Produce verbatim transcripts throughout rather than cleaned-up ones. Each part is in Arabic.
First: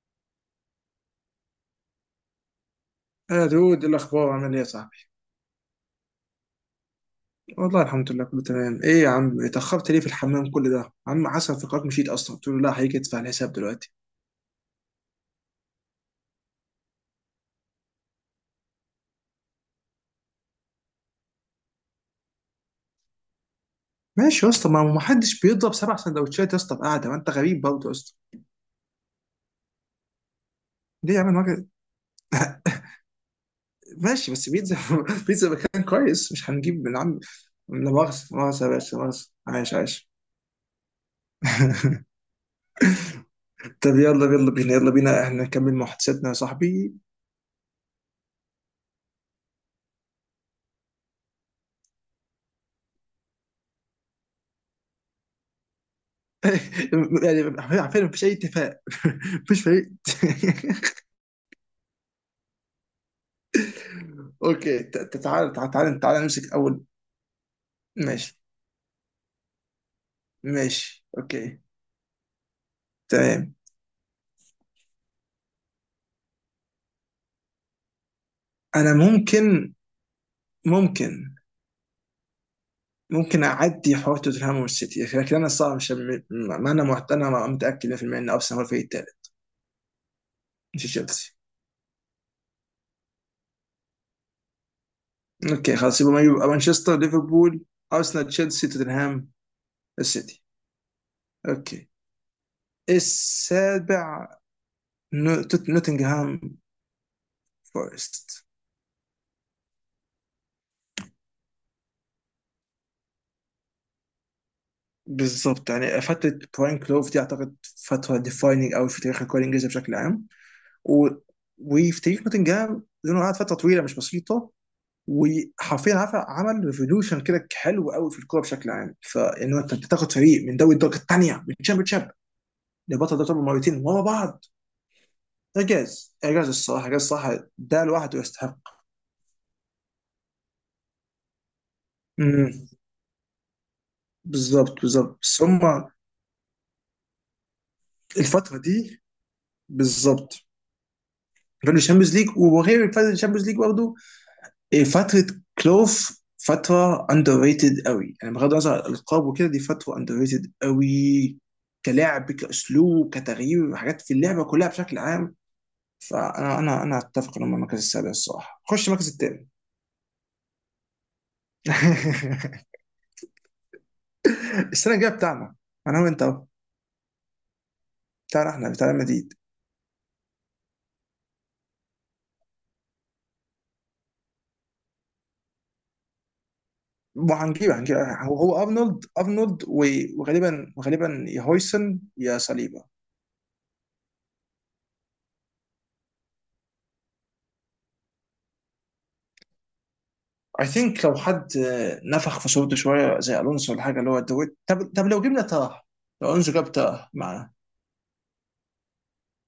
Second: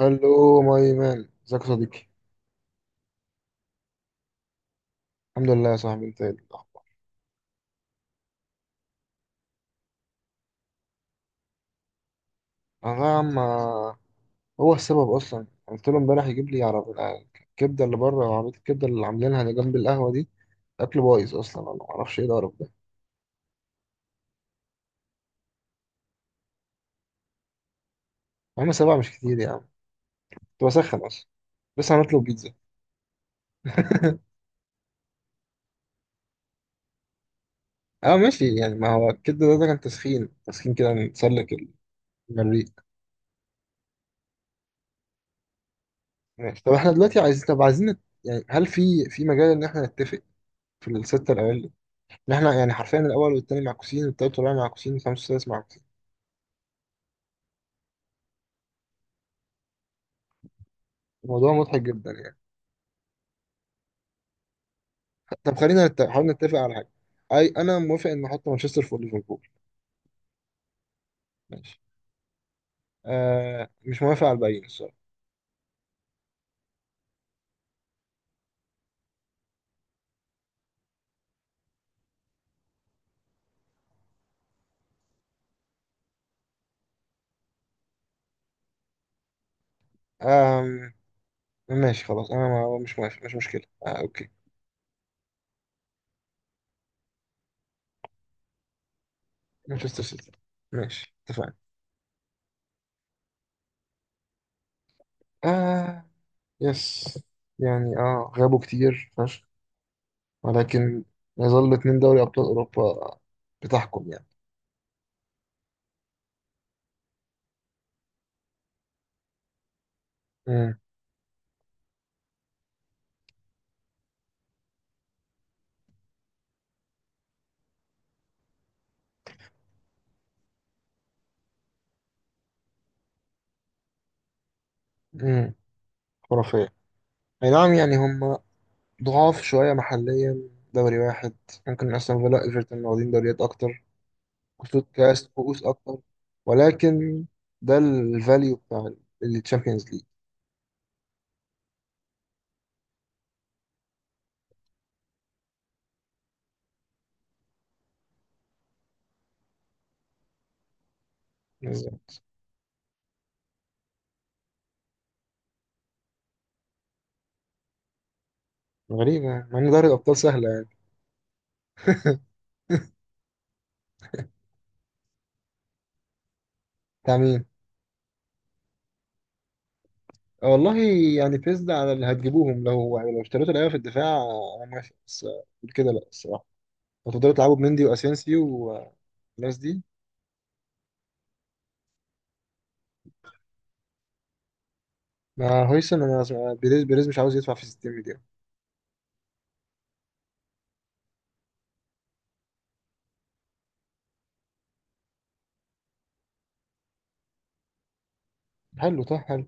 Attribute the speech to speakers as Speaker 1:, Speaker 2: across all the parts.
Speaker 1: الو ماي مان، ازيك يا صديقي.
Speaker 2: يا دود إيه الأخبار عامل إيه يا صاحبي؟
Speaker 1: الحمد لله يا صاحبي، انت ايه الاخبار؟
Speaker 2: والله الحمد لله كله تمام، إيه يا عم اتأخرت ليه في الحمام كل ده؟ عم حسن في قرارك مشيت أصلا، قلت له لا
Speaker 1: انا
Speaker 2: حقيقي
Speaker 1: يا
Speaker 2: ادفع
Speaker 1: عم
Speaker 2: الحساب دلوقتي.
Speaker 1: هو السبب اصلا قلت له امبارح يجيب لي عربية الكبده اللي بره، عربيه الكبده اللي عاملينها اللي جنب القهوه دي. اكل بايظ اصلا، انا ما اعرفش ايه القرف ده.
Speaker 2: ماشي يا اسطى ما ما حدش بيضرب سبع سندوتشات يا اسطى بقعدة، ما أنت غريب برضه يا اسطى.
Speaker 1: يا عم سبعه مش كتير يا عم، كنت بسخن
Speaker 2: ليه يا
Speaker 1: اصلا.
Speaker 2: عم الوجه؟
Speaker 1: لسه هنطلب بيتزا.
Speaker 2: ماشي بس بيتزا. بيتزا مكان كويس مش هنجيب من عم. لا
Speaker 1: اه
Speaker 2: مؤاخذة لا
Speaker 1: ماشي
Speaker 2: مؤاخذة يا
Speaker 1: يعني، ما
Speaker 2: باشا لا
Speaker 1: هو
Speaker 2: مؤاخذة
Speaker 1: الكبده ده، ده
Speaker 2: عايش
Speaker 1: كان
Speaker 2: عايش.
Speaker 1: تسخين تسخين كده نتسلك المريء.
Speaker 2: طب يلا يلا بينا يلا بينا احنا نكمل محادثتنا يا
Speaker 1: ماشي، طب احنا
Speaker 2: صاحبي.
Speaker 1: دلوقتي عايزين، طب عايزين نت- يعني هل في في مجال ان احنا نتفق في السته الاوائل، إن احنا يعني حرفيا الاول والتاني معكوسين، والتالت والرابع معكوسين، والخامس والسادس معكوسين.
Speaker 2: يعني عارفين مفيش اي اتفاق. مفيش فريق.
Speaker 1: الموضوع مضحك جدا يعني.
Speaker 2: اوكي ت- ت- تعال
Speaker 1: طب
Speaker 2: تعال
Speaker 1: خلينا
Speaker 2: تعال
Speaker 1: نت...
Speaker 2: تعال
Speaker 1: حاول
Speaker 2: نمسك
Speaker 1: نتفق على
Speaker 2: اول.
Speaker 1: حاجه. اي انا موافق ان
Speaker 2: ماشي
Speaker 1: احط مانشستر فوق ليفربول.
Speaker 2: ماشي اوكي.
Speaker 1: ماشي.
Speaker 2: تمام
Speaker 1: آه مش موافق على الباقيين الصراحه.
Speaker 2: انا ممكن ممكن ممكن اعدي حوار توتنهام والسيتي لكن انا الصراحه مش م- ما انا محت... انا ما- متاكد مية في المية ان ارسنال هو الفريق الثالث
Speaker 1: آه
Speaker 2: مش تشيلسي.
Speaker 1: ماشي خلاص، انا ما... مش موافق، مش مشكله. آه اوكي.
Speaker 2: اوكي خلاص يبقى يبقى مانشستر ليفربول ارسنال تشيلسي توتنهام
Speaker 1: مانشستر سيتي.
Speaker 2: السيتي.
Speaker 1: ماشي اتفقنا.
Speaker 2: اوكي السابع نو- توت-
Speaker 1: آه
Speaker 2: نوتنغهام
Speaker 1: يس. يعني اه
Speaker 2: فورست.
Speaker 1: غابوا كتير فشخ، ولكن يظل اتنين دوري ابطال اوروبا بتحكم يعني.
Speaker 2: بالظبط يعني فترة براين كلوف دي اعتقد فترة ديفايننج قوي في تاريخ الكورة الانجليزية بشكل عام.
Speaker 1: امم.
Speaker 2: و... وفي تاريخ نوتنجهام لانه قعد فتره طويله مش بسيطه وحرفيا عارف عمل ريفولوشن كده حلو قوي في الكوره بشكل عام، فانه انت تاخد فريق من دوري الدرجه الثانيه من تشامبيون شيب لبطل دوري الابطال مرتين ورا بعض.
Speaker 1: امم.
Speaker 2: اعجاز اعجاز
Speaker 1: خرافيه.
Speaker 2: الصراحه اعجاز الصراحه
Speaker 1: اي نعم،
Speaker 2: ده
Speaker 1: يعني
Speaker 2: لوحده
Speaker 1: هم
Speaker 2: يستحق.
Speaker 1: ضعاف شوية محليا، دوري واحد. ممكن أستون فيلا
Speaker 2: امم
Speaker 1: إيفرتون واخدين دوريات أكتر،
Speaker 2: بالظبط
Speaker 1: كسوة
Speaker 2: بالظبط
Speaker 1: كاس،
Speaker 2: بس هم
Speaker 1: كؤوس أكتر. ولكن ده الفاليو
Speaker 2: الفتره
Speaker 1: بتاع
Speaker 2: دي
Speaker 1: الشامبيونز ليج.
Speaker 2: بالظبط. كانوا الشامبيونز ليج، وغير الفتره الشامبيونز ليج برضه، إيه فترة كلوف فترة اندر ريتد قوي، يعني بغض النظر عن الالقاب وكده دي فترة اندر ريتد قوي، كلعب كاسلوب كتغيير حاجات في اللعبة كلها بشكل عام. فانا انا انا اتفق انه المركز السابع الصراحة خش المركز الثامن.
Speaker 1: غريبة، مع إن دوري الأبطال سهلة يعني.
Speaker 2: السنة الجاية بتاعنا انا وانت أهو.
Speaker 1: بتاع مين؟
Speaker 2: بتاعنا احنا بتاع ريال مدريد.
Speaker 1: آه والله. يعني بيس ده على اللي هتجيبوهم، لو يعني لو اشتريتوا لعيبة في الدفاع آه، أنا ماشي، بس آه، غير كده لأ الصراحة. لو تقدروا تلعبوا
Speaker 2: وهنجيب
Speaker 1: بمندي
Speaker 2: هنجيب هو
Speaker 1: وأسينسيو
Speaker 2: هو ارنولد
Speaker 1: والناس
Speaker 2: ارنولد
Speaker 1: دي.
Speaker 2: و- وغالبا وغالبا يا هويسن يا صليبا.
Speaker 1: ما هويسن أنا سمع- بيريز بيريز مش عاوز يدفع في ستين مليون.
Speaker 2: اي ثينك لو حد آه، نفخ في صورته شويه زي الونسو ولا حاجه اللي هو دويت. طب طب لو جبنا تراه، لو الونسو جاب تراه معاه،
Speaker 1: حلو طه، حلو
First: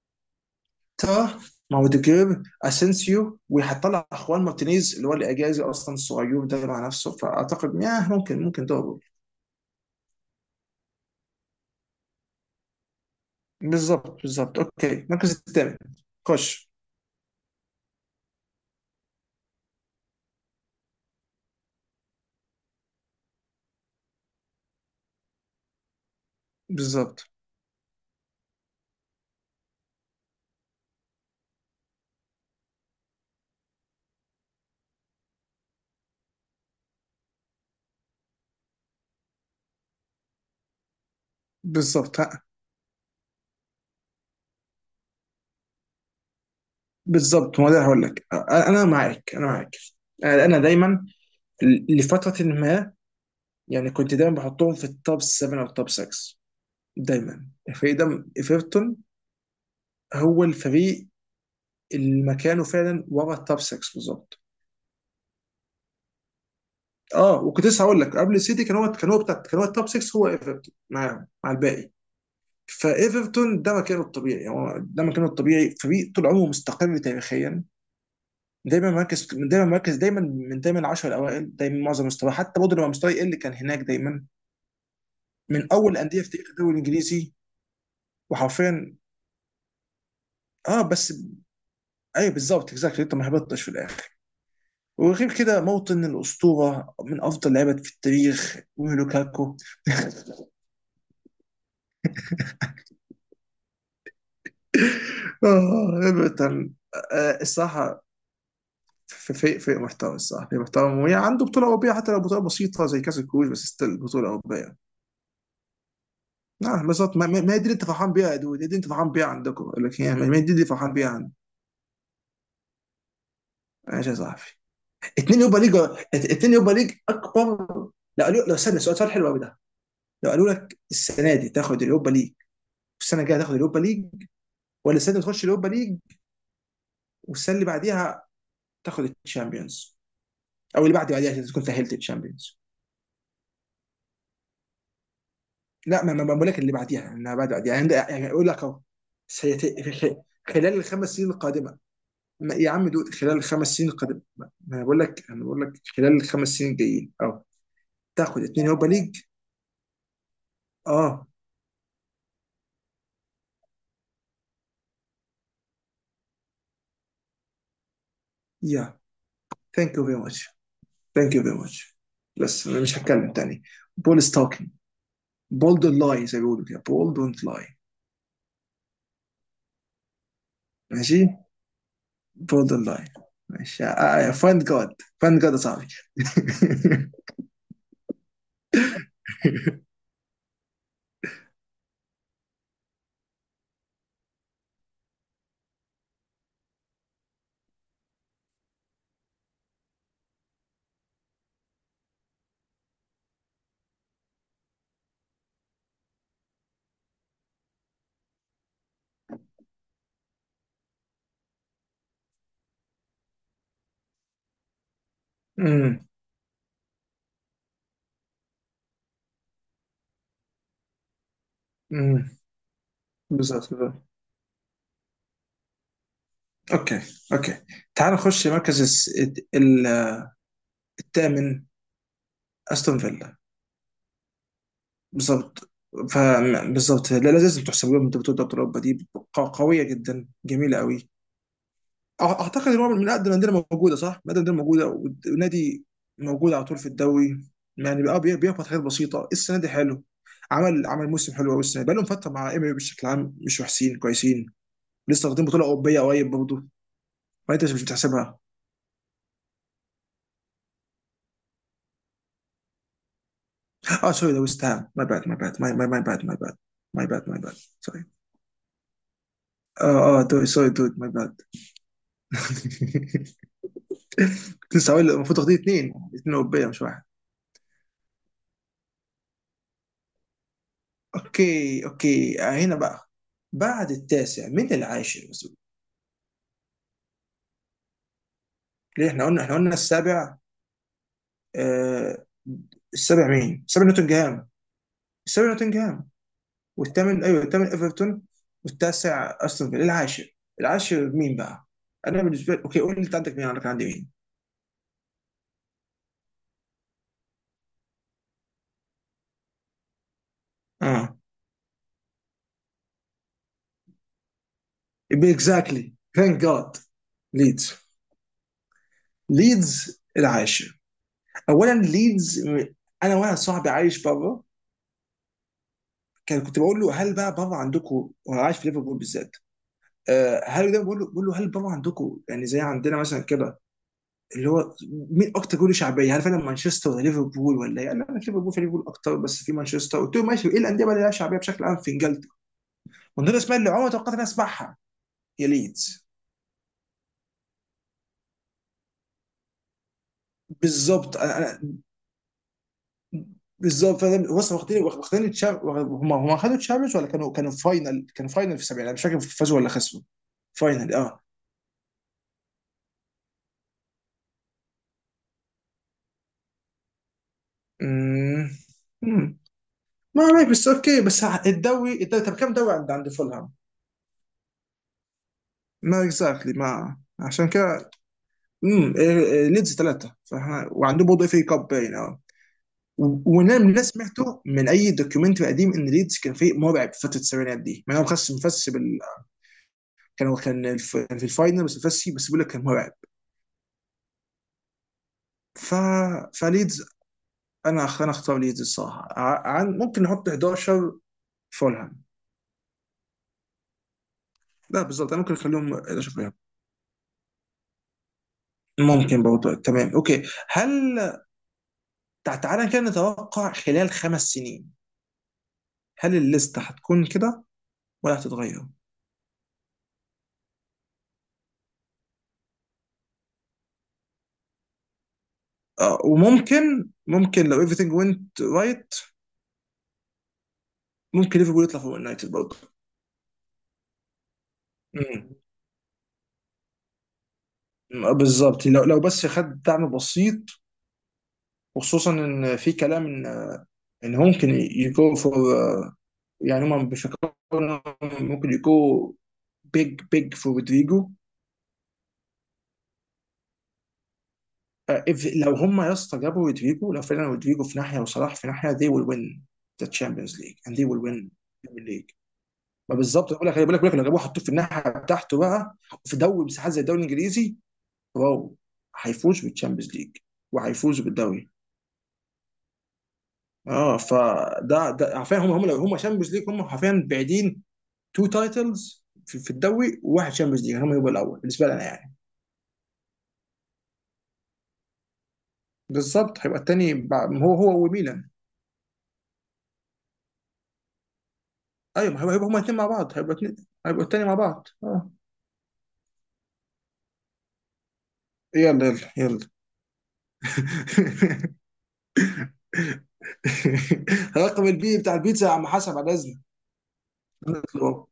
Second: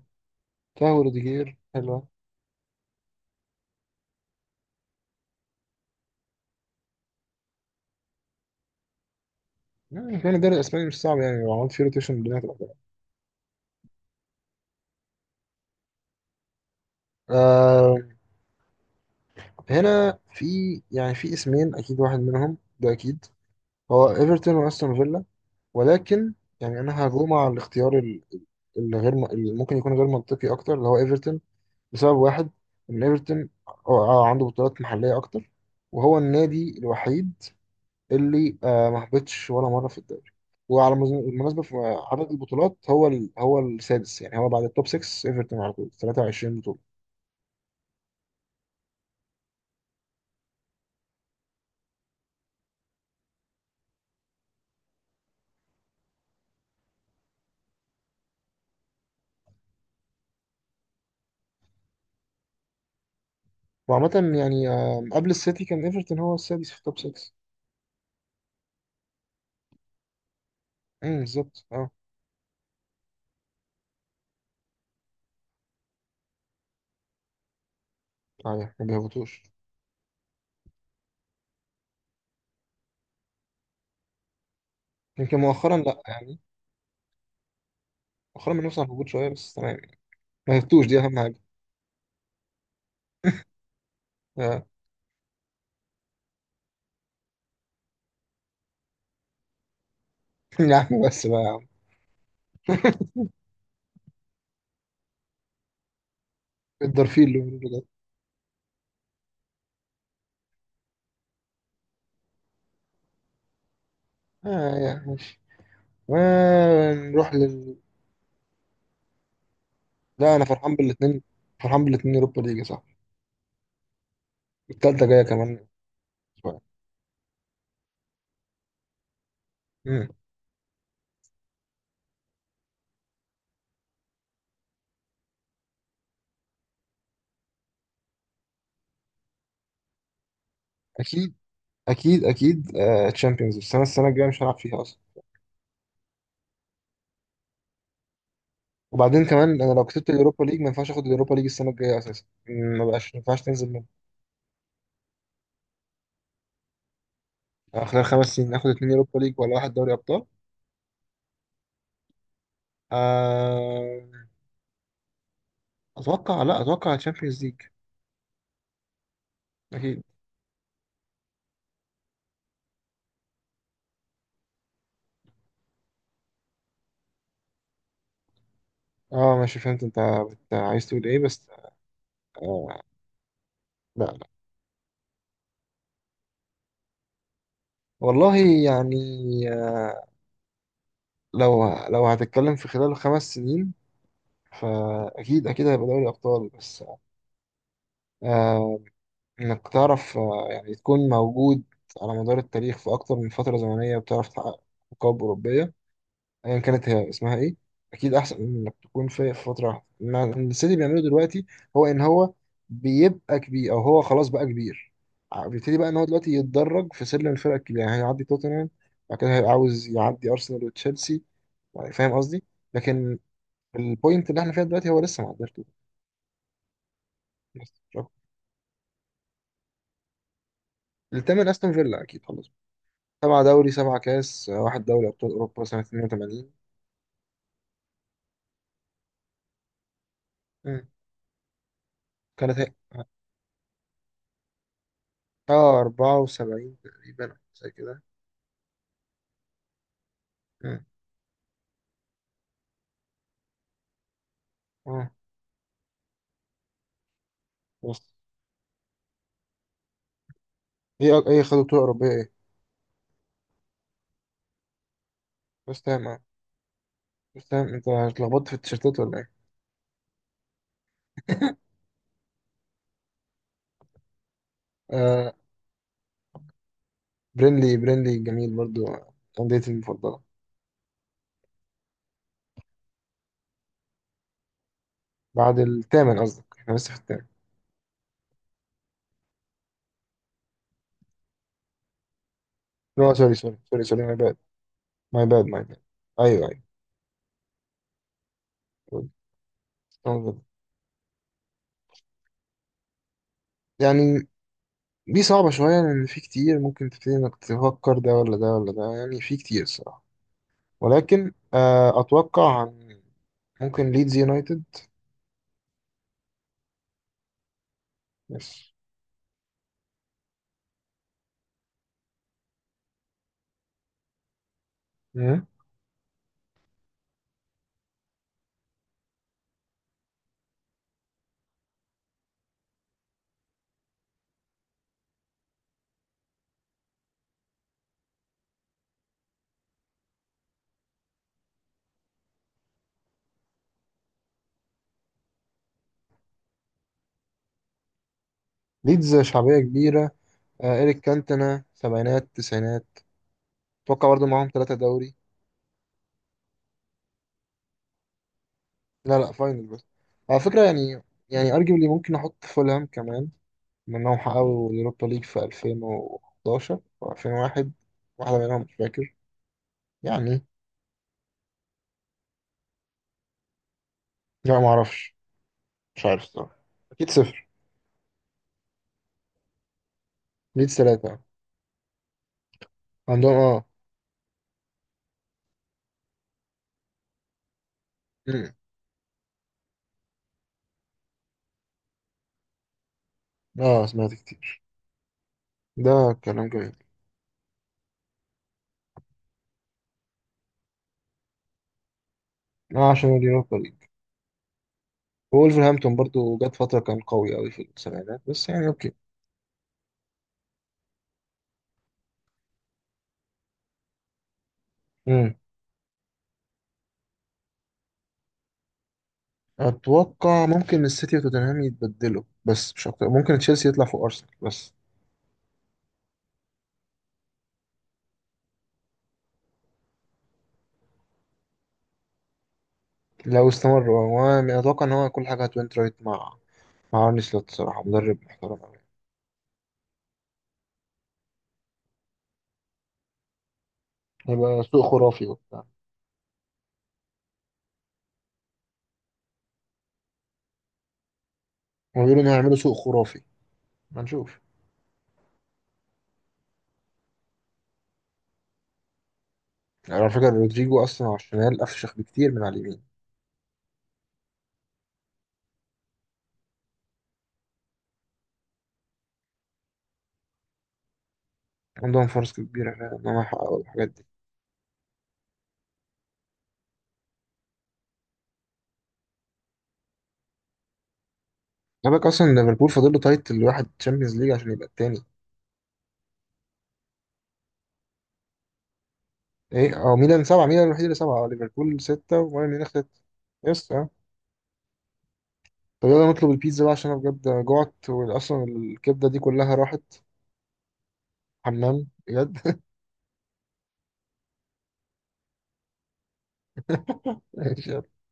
Speaker 1: طه
Speaker 2: تراه
Speaker 1: وروديجير
Speaker 2: مع
Speaker 1: حلو.
Speaker 2: اوديجير اسينسيو، وهتطلع اخوان مارتينيز اللي هو الاجازي اصلا الصغير ده مع نفسه، فاعتقد ياه ممكن ممكن دوري.
Speaker 1: يعني كان الدوري الاسباني مش صعب يعني، لو عملت فيه روتيشن الدنيا هتبقى تمام.
Speaker 2: بالظبط بالظبط اوكي المركز الثامن خش.
Speaker 1: آه هنا في يعني في اسمين اكيد، واحد منهم ده اكيد هو ايفرتون واستون فيلا. ولكن يعني انا
Speaker 2: بالظبط
Speaker 1: هجوم على الاختيار ال- اللي غير م- اللي ممكن يكون غير منطقي اكتر، اللي هو ايفرتون. لسبب واحد، ان ايفرتون آه، عنده بطولات محليه اكتر، وهو النادي الوحيد اللي آه ما هبطش ولا مره في الدوري. وعلى مز- بالمناسبه في
Speaker 2: بالظبط
Speaker 1: عدد
Speaker 2: ها.
Speaker 1: البطولات هو ال... هو السادس، يعني هو بعد التوب ستة. ايفرتون على طول ثلاثة وعشرين.
Speaker 2: بالظبط ما ده هقول لك انا أنا معاك انا معاك. انا أنا دايما ل- لفتره ما يعني كنت دايما بحطهم في التوب سبعة او التوب ستة، دايما الفريق ده ايفرتون هو الفريق اللي مكانه فعلا ورا التوب ستة
Speaker 1: وعامة
Speaker 2: بالظبط.
Speaker 1: يعني آم، قبل السيتي كان ايفرتون هو السادس في التوب ستة.
Speaker 2: اه وكنت لسه هقول لك قبل السيتي كان هو كان هو بتاع كان هو التوب ستة، هو ايفرتون
Speaker 1: امم
Speaker 2: معاهم مع
Speaker 1: بالظبط اه.
Speaker 2: الباقي. فايفرتون ده مكانه الطبيعي، يعني هو ده مكانه الطبيعي، فريق طول عمره مستقر تاريخيا.
Speaker 1: يعني ما
Speaker 2: دايما مركز
Speaker 1: بيهبطوش.
Speaker 2: دايما مركز دايما من دايما العشر الاوائل دايما، معظم مستواه حتى برضه لما مستواه يقل كان هناك دايما.
Speaker 1: يمكن
Speaker 2: من
Speaker 1: مؤخرا
Speaker 2: اول
Speaker 1: لا
Speaker 2: الانديه في
Speaker 1: يعني.
Speaker 2: تاريخ الدوري الانجليزي
Speaker 1: مؤخرا بنفس على
Speaker 2: وحرفيا.
Speaker 1: الهبوط شوية، بس تمام يعني. ما
Speaker 2: اه
Speaker 1: يهبطوش دي
Speaker 2: بس
Speaker 1: أهم حاجة.
Speaker 2: ايوه بالظبط اكزاكتلي انت ما هبطتش في الاخر.
Speaker 1: آه.
Speaker 2: وغير كده موطن الأسطورة من أفضل لعيبة في التاريخ ولوكاكو.
Speaker 1: يا عم بس بقى يا عم،
Speaker 2: آه إيفرتون
Speaker 1: الدرفيل اللي
Speaker 2: آه
Speaker 1: بنقوله ده.
Speaker 2: الصراحة في في في محتوى الصراحة في محتوى، وهي عنده بطولة أوروبية حتى لو بطولة بسيطة زي كأس الكؤوس بس ستيل بطولة
Speaker 1: اه
Speaker 2: أوروبية.
Speaker 1: يعني ماشي.
Speaker 2: نعم بالظبط ما,
Speaker 1: ونروح
Speaker 2: ما ما دي اللي
Speaker 1: لل.
Speaker 2: أنت فرحان بيها يا دود، دي اللي أنت فرحان بيها عندكم، لكن يعني
Speaker 1: لا
Speaker 2: ما
Speaker 1: أنا
Speaker 2: دي اللي
Speaker 1: فرحان
Speaker 2: فرحان بيها
Speaker 1: بالاتنين،
Speaker 2: عندي.
Speaker 1: فرحان بالاتنين يوروبا ليج يا صاحبي.
Speaker 2: ماشي يا صاحبي.
Speaker 1: التالتة جاية
Speaker 2: اتنين يوبا
Speaker 1: كمان
Speaker 2: ليج، اتنين
Speaker 1: شوية.
Speaker 2: يوبا ليج أكبر. لو قالوا لو استنى سؤال سؤال حلو قوي ده.
Speaker 1: امم.
Speaker 2: لو قالوا لك السنة دي تاخد اليوبا ليج والسنة الجاية تاخد اليوبا ليج، ولا السنة دي تخش اليوبا ليج والسنه اللي بعديها تاخد الشامبيونز، او اللي بعد بعديها
Speaker 1: أكيد
Speaker 2: عشان تكون سهلت
Speaker 1: أكيد
Speaker 2: الشامبيونز.
Speaker 1: أكيد آه، تشامبيونز السنة السنة الجاية مش هلعب فيها.
Speaker 2: لا ما ما ما بقول لك اللي بعديها انها بعد بعديها يعني يعني اقول لك اهو.
Speaker 1: وبعدين كمان انا لو
Speaker 2: سيت-
Speaker 1: كسبت
Speaker 2: خ-
Speaker 1: اليوروبا ليج ما
Speaker 2: خلال
Speaker 1: ينفعش اخد
Speaker 2: الخمس سنين
Speaker 1: اليوروبا ليج السنه
Speaker 2: القادمه،
Speaker 1: الجايه اساسا.
Speaker 2: ما- يا
Speaker 1: ما
Speaker 2: عم دود
Speaker 1: بقاش ما
Speaker 2: خلال
Speaker 1: ينفعش
Speaker 2: الخمس
Speaker 1: تنزل منه.
Speaker 2: سنين القادمه، ما ما انا بقول لك انا بقول لك خلال الخمس سنين الجايين اه
Speaker 1: آه، خلال خمس
Speaker 2: تاخد
Speaker 1: سنين
Speaker 2: اثنين
Speaker 1: اخد
Speaker 2: يوروبا
Speaker 1: اتنين
Speaker 2: ليج
Speaker 1: يوروبا ليج ولا واحد دوري ابطال؟
Speaker 2: اه.
Speaker 1: آه، اتوقع لا، اتوقع تشامبيونز ليج
Speaker 2: يا ثانك
Speaker 1: اكيد.
Speaker 2: يو فيري ماتش ثانك يو فيري ماتش، بس انا مش هتكلم تاني. بول ستوكينج، بولد لاي زي ما بيقولوا كده بول دونت لاي.
Speaker 1: اه ماشي فهمت انت، بت- عايز تقول ايه
Speaker 2: ماشي
Speaker 1: بس.
Speaker 2: بوردر
Speaker 1: آه.
Speaker 2: لاين. ماشي
Speaker 1: لا لا.
Speaker 2: فاند جاد، فاند جاد يا صاحبي.
Speaker 1: والله، يعني آه، لو لو هتتكلم في خلال خمس سنين، فاكيد اكيد هيبقى دوري ابطال بس. آه، انك تعرف آه، يعني تكون موجود على مدار التاريخ في اكتر من فترة زمنية، وبتعرف تحقق ألقاب أوروبية أيا كانت هي اسمها إيه، أكيد أحسن من إنك تكون في في فترة واحدة. إنما السيتي اللي بيعمله دلوقتي هو إن هو بيبقى كبير، أو هو خلاص بقى كبير. ع- بيبتدي بقى إن هو
Speaker 2: أمم،
Speaker 1: دلوقتي يتدرج في سلم الفرق الكبيرة، يعني هيعدي توتنهام، بعد كده هيبقى عاوز يعدي أرسنال وتشيلسي. يعني فاهم
Speaker 2: أمم،
Speaker 1: قصدي؟ لكن
Speaker 2: بالظبط بالظبط.
Speaker 1: البوينت اللي إحنا فيها دلوقتي هو لسه ما عداش توتنهام
Speaker 2: اوكي
Speaker 1: بس،
Speaker 2: اوكي
Speaker 1: مش أكتر.
Speaker 2: تعال نخش مركز الس- ال-
Speaker 1: التامن
Speaker 2: الثامن
Speaker 1: أستون فيلا أكيد خلاص،
Speaker 2: استون فيلا.
Speaker 1: سبعة دوري، سبعة كاس، واحد دوري أبطال
Speaker 2: بالظبط
Speaker 1: أوروبا سنة
Speaker 2: ف
Speaker 1: اثنين وثمانين.
Speaker 2: بالظبط لا لا، لازم تحسب لهم انت بتقول دوري اوروبا دي ق- قويه جدا جميله
Speaker 1: مم.
Speaker 2: قوي. أع-
Speaker 1: كانت هي
Speaker 2: اعتقد ان هو من اقدم الانديه موجوده صح؟ من اقدم الانديه موجوده والد-
Speaker 1: اه
Speaker 2: والنادي موجود على
Speaker 1: اربعة وسبعين
Speaker 2: طول في
Speaker 1: تقريبا
Speaker 2: الدوري،
Speaker 1: زي كده.
Speaker 2: يعني بقى بي- بيخبط حاجات بسيطه السنه دي حلو.
Speaker 1: مم.
Speaker 2: عمل عمل موسم حلو قوي السنه دي. بقى لهم فتره مع ام بشكل عام مش وحشين كويسين.
Speaker 1: اه
Speaker 2: لسه واخدين بطوله اوروبيه قريب برضه، فانت مش
Speaker 1: بس،
Speaker 2: بتحسبها.
Speaker 1: ايه أك- ايه خدوا بطولة أوروبية ايه؟
Speaker 2: اه سوري ده ويست هام، ماي باد ماي باد ماي
Speaker 1: بس
Speaker 2: ماي ماي
Speaker 1: تمام اه.
Speaker 2: باد ماي باد ماي باد ماي
Speaker 1: بس
Speaker 2: باد
Speaker 1: تمام، انت
Speaker 2: سوري.
Speaker 1: اتلخبطت في التيشيرتات ولا ايه؟
Speaker 2: اه اه دوري سوري دود ماي باد. كنت لسه هقول
Speaker 1: آه.
Speaker 2: المفروض واخدين اثنين اثنين اوروبيه مش واحد.
Speaker 1: برينلي برينلي جميل برضو، أنديتي المفضلة.
Speaker 2: اوكي اوكي آه، هنا بقى بعد التاسع من العاشر.
Speaker 1: بعد الثامن قصدك؟ احنا لسه في الثامن.
Speaker 2: ليه احنا قلنا احنا قلنا السابع آه.
Speaker 1: لا
Speaker 2: السابع
Speaker 1: سوري سوري
Speaker 2: مين؟
Speaker 1: سوري
Speaker 2: السابع
Speaker 1: سوري ماي باد
Speaker 2: نوتنجهام.
Speaker 1: ماي باد
Speaker 2: السابع
Speaker 1: ماي باد.
Speaker 2: نوتنجهام
Speaker 1: ايوه ايوه.
Speaker 2: والثامن ايوه الثامن ايفرتون والتاسع استون فيلا العاشر.
Speaker 1: أوه.
Speaker 2: العاشر مين بقى؟ انا بالنسبه لي اوكي، قول لي انت عندك مين، انا كان عندي مين؟
Speaker 1: يعني دي صعبة شوية، لأن في كتير ممكن تبتدي إنك تفكر ده ولا ده ولا ده، يعني في كتير الصراحة.
Speaker 2: اه
Speaker 1: ولكن آه، أتوقع عن- ممكن ليدز يونايتد
Speaker 2: اكزاكتلي ثانك جاد ليدز.
Speaker 1: بس.
Speaker 2: ليدز العاشر. اولا ليدز م- انا واحد صاحبي عايش بره،
Speaker 1: مم.
Speaker 2: كان كنت بقول له هل بقى بره عندكم، هو عايش في ليفربول بالذات، آه، هل ده بقول له بقول له هل بره عندكم يعني زي عندنا مثلا كده، اللي هو مين اكتر جول شعبيه؟ هل فعلا مانشستر ولا ليفربول ولا ايه؟ قال لا انا في ليفربول، في ليفربول اكتر بس في مانشستر. قلت له ماشي ايه الانديه بقى اللي لها شعبيه بشكل عام في انجلترا؟ ومن ضمن الاسماء اللي عمري ما توقعت اني اسمعها يا ليدز.
Speaker 1: ليدز شعبية كبيرة. آه، إيريك
Speaker 2: بالظبط انا
Speaker 1: كانتنا
Speaker 2: أنا-
Speaker 1: سبعينات تسعينات.
Speaker 2: بالظبط
Speaker 1: أتوقع برضه
Speaker 2: فاهم
Speaker 1: معاهم
Speaker 2: بص
Speaker 1: ثلاثة
Speaker 2: واخدين
Speaker 1: دوري.
Speaker 2: واخدين تشام- هم هم خدوا تشامبيونز ولا كانوا كانوا فاينل كانوا فاينل في السبعينات مش
Speaker 1: لا
Speaker 2: فاكر
Speaker 1: لا
Speaker 2: فازوا
Speaker 1: فاينل
Speaker 2: ولا
Speaker 1: بس،
Speaker 2: خسروا.
Speaker 1: على فكرة
Speaker 2: فاينل
Speaker 1: يعني.
Speaker 2: اه.
Speaker 1: يعني أرجبلي ممكن أحط فولهام كمان، منهم حققوا اليوروبا ليج في ألفين وحداشر أو ألفين وواحد، واحدة
Speaker 2: أمم.
Speaker 1: منهم مش فاكر.
Speaker 2: أمم. ما
Speaker 1: يعني
Speaker 2: عليك بس اوكي بس الدوري الدوري طب كم دوري عند عند فولهام؟
Speaker 1: لا معرفش،
Speaker 2: ما
Speaker 1: مش عارف
Speaker 2: اكزاكتلي
Speaker 1: الصراحة،
Speaker 2: ما
Speaker 1: أكيد صفر.
Speaker 2: عشان كده. امم آه، آه، ليدز ثلاثه فاحنا
Speaker 1: ليدز
Speaker 2: وعندهم
Speaker 1: ثلاثة.
Speaker 2: برضه اف اي كاب باين اه. و-
Speaker 1: عندهم
Speaker 2: وانا
Speaker 1: آه.
Speaker 2: من اللي سمعته من اي دوكيومنتري قديم ان ليدز كان فريق مرعب في فتره السبعينات دي مع انهم خسوا
Speaker 1: مم.
Speaker 2: مفس بال... كانوا كان الف... كان في الفاينل بس مفسي، بس بيقول لك كان مرعب.
Speaker 1: آه سمعت كتير
Speaker 2: ف...
Speaker 1: ده. كلام جميل.
Speaker 2: فليدز انا أخ- انا اختار ليدز الصراحه ع- عن... ممكن نحط حداشر فولهام.
Speaker 1: آه عشان اليوروبا ليج.
Speaker 2: لا بالظبط انا ممكن اخليهم
Speaker 1: وولفرهامبتون
Speaker 2: حداشر فولهام
Speaker 1: برضو جت فترة كان قوي أوي في السبعينات، بس يعني أوكي.
Speaker 2: ممكن برضه تمام اوكي. هل تع- تعالى كده نتوقع خلال خمس سنين،
Speaker 1: مم.
Speaker 2: هل الليسته هتكون كده ولا هتتغير؟
Speaker 1: أتوقع ممكن السيتي وتوتنهام يتبدلوا، بس مش أكتر، ممكن تشيلسي يطلع فوق أرسنال بس.
Speaker 2: آه وممكن ممكن لو everything went right ممكن ليفربول يطلع فوق يونايتد برضه.
Speaker 1: لو استمر هو، أنا أتوقع إن هو كل
Speaker 2: أمم.
Speaker 1: حاجة هتوينت رايت مع مع أرني سلوت، صراحة
Speaker 2: آه،
Speaker 1: مدرب محترم
Speaker 2: بالظبط
Speaker 1: أوي.
Speaker 2: لو لو بس خد دعم بسيط، وخصوصا ان في كلام ان ان هو ممكن
Speaker 1: هيبقى سوق
Speaker 2: يجو
Speaker 1: خرافي
Speaker 2: فور،
Speaker 1: وبتاع.
Speaker 2: يعني هم بيفكروا إنهم ممكن يجو بيج بيج فور رودريجو.
Speaker 1: هما بيقولوا إن هيعملوا سوق خرافي، ما نشوف.
Speaker 2: آه، if- لو هم يا اسطى جابوا رودريجو، لو فعلا رودريجو في ناحيه وصلاح في ناحيه they will win the
Speaker 1: يعني على فكرة
Speaker 2: Champions League and
Speaker 1: رودريجو
Speaker 2: they will
Speaker 1: أصلا على
Speaker 2: win
Speaker 1: الشمال
Speaker 2: the Premier
Speaker 1: أفشخ
Speaker 2: League.
Speaker 1: بكتير من على اليمين.
Speaker 2: ما بالظبط بقول لك بقول لك بقول لك لو جابوه حطوه في الناحيه بتاعته بقى، في دوري مساحات زي الدوري الانجليزي، واو، هيفوز بالتشامبيونز ليج وهيفوز بالدوري.
Speaker 1: عندهم فرص كبيرة فعلا إن هم يحققوا الحاجات
Speaker 2: اه
Speaker 1: دي.
Speaker 2: فده ده عارفين هم هم لو هم تشامبيونز ليج هم حرفيا بعيدين تو تايتلز في, في الدوري وواحد تشامبيونز ليج هم يبقوا الاول بالنسبه لنا
Speaker 1: خلي بالك
Speaker 2: يعني.
Speaker 1: أصلا ليفربول فاضل له تايتل واحد تشامبيونز ليج عشان يبقى التاني.
Speaker 2: بالظبط هيبقى الثاني بع- هو هو وميلان.
Speaker 1: ايه اه ميلان سبعة، ميلان الوحيد اللي سبعة اه. ليفربول
Speaker 2: ايوه
Speaker 1: ستة
Speaker 2: ما هيبقى هيبقى
Speaker 1: وبايرن
Speaker 2: هما
Speaker 1: ميونخ
Speaker 2: الاثنين مع
Speaker 1: ستة.
Speaker 2: بعض هيبقى اتنين.
Speaker 1: يس اه.
Speaker 2: هيبقوا الثاني مع بعض اه.
Speaker 1: طب يلا نطلب البيتزا بقى، عشان انا بجد جوعت، واصلا
Speaker 2: يلا
Speaker 1: الكبدة
Speaker 2: يلا
Speaker 1: دي
Speaker 2: يلا.
Speaker 1: كلها راحت حمام بجد.
Speaker 2: رقم البي بتاع البيتزا يا عم حسب على لازم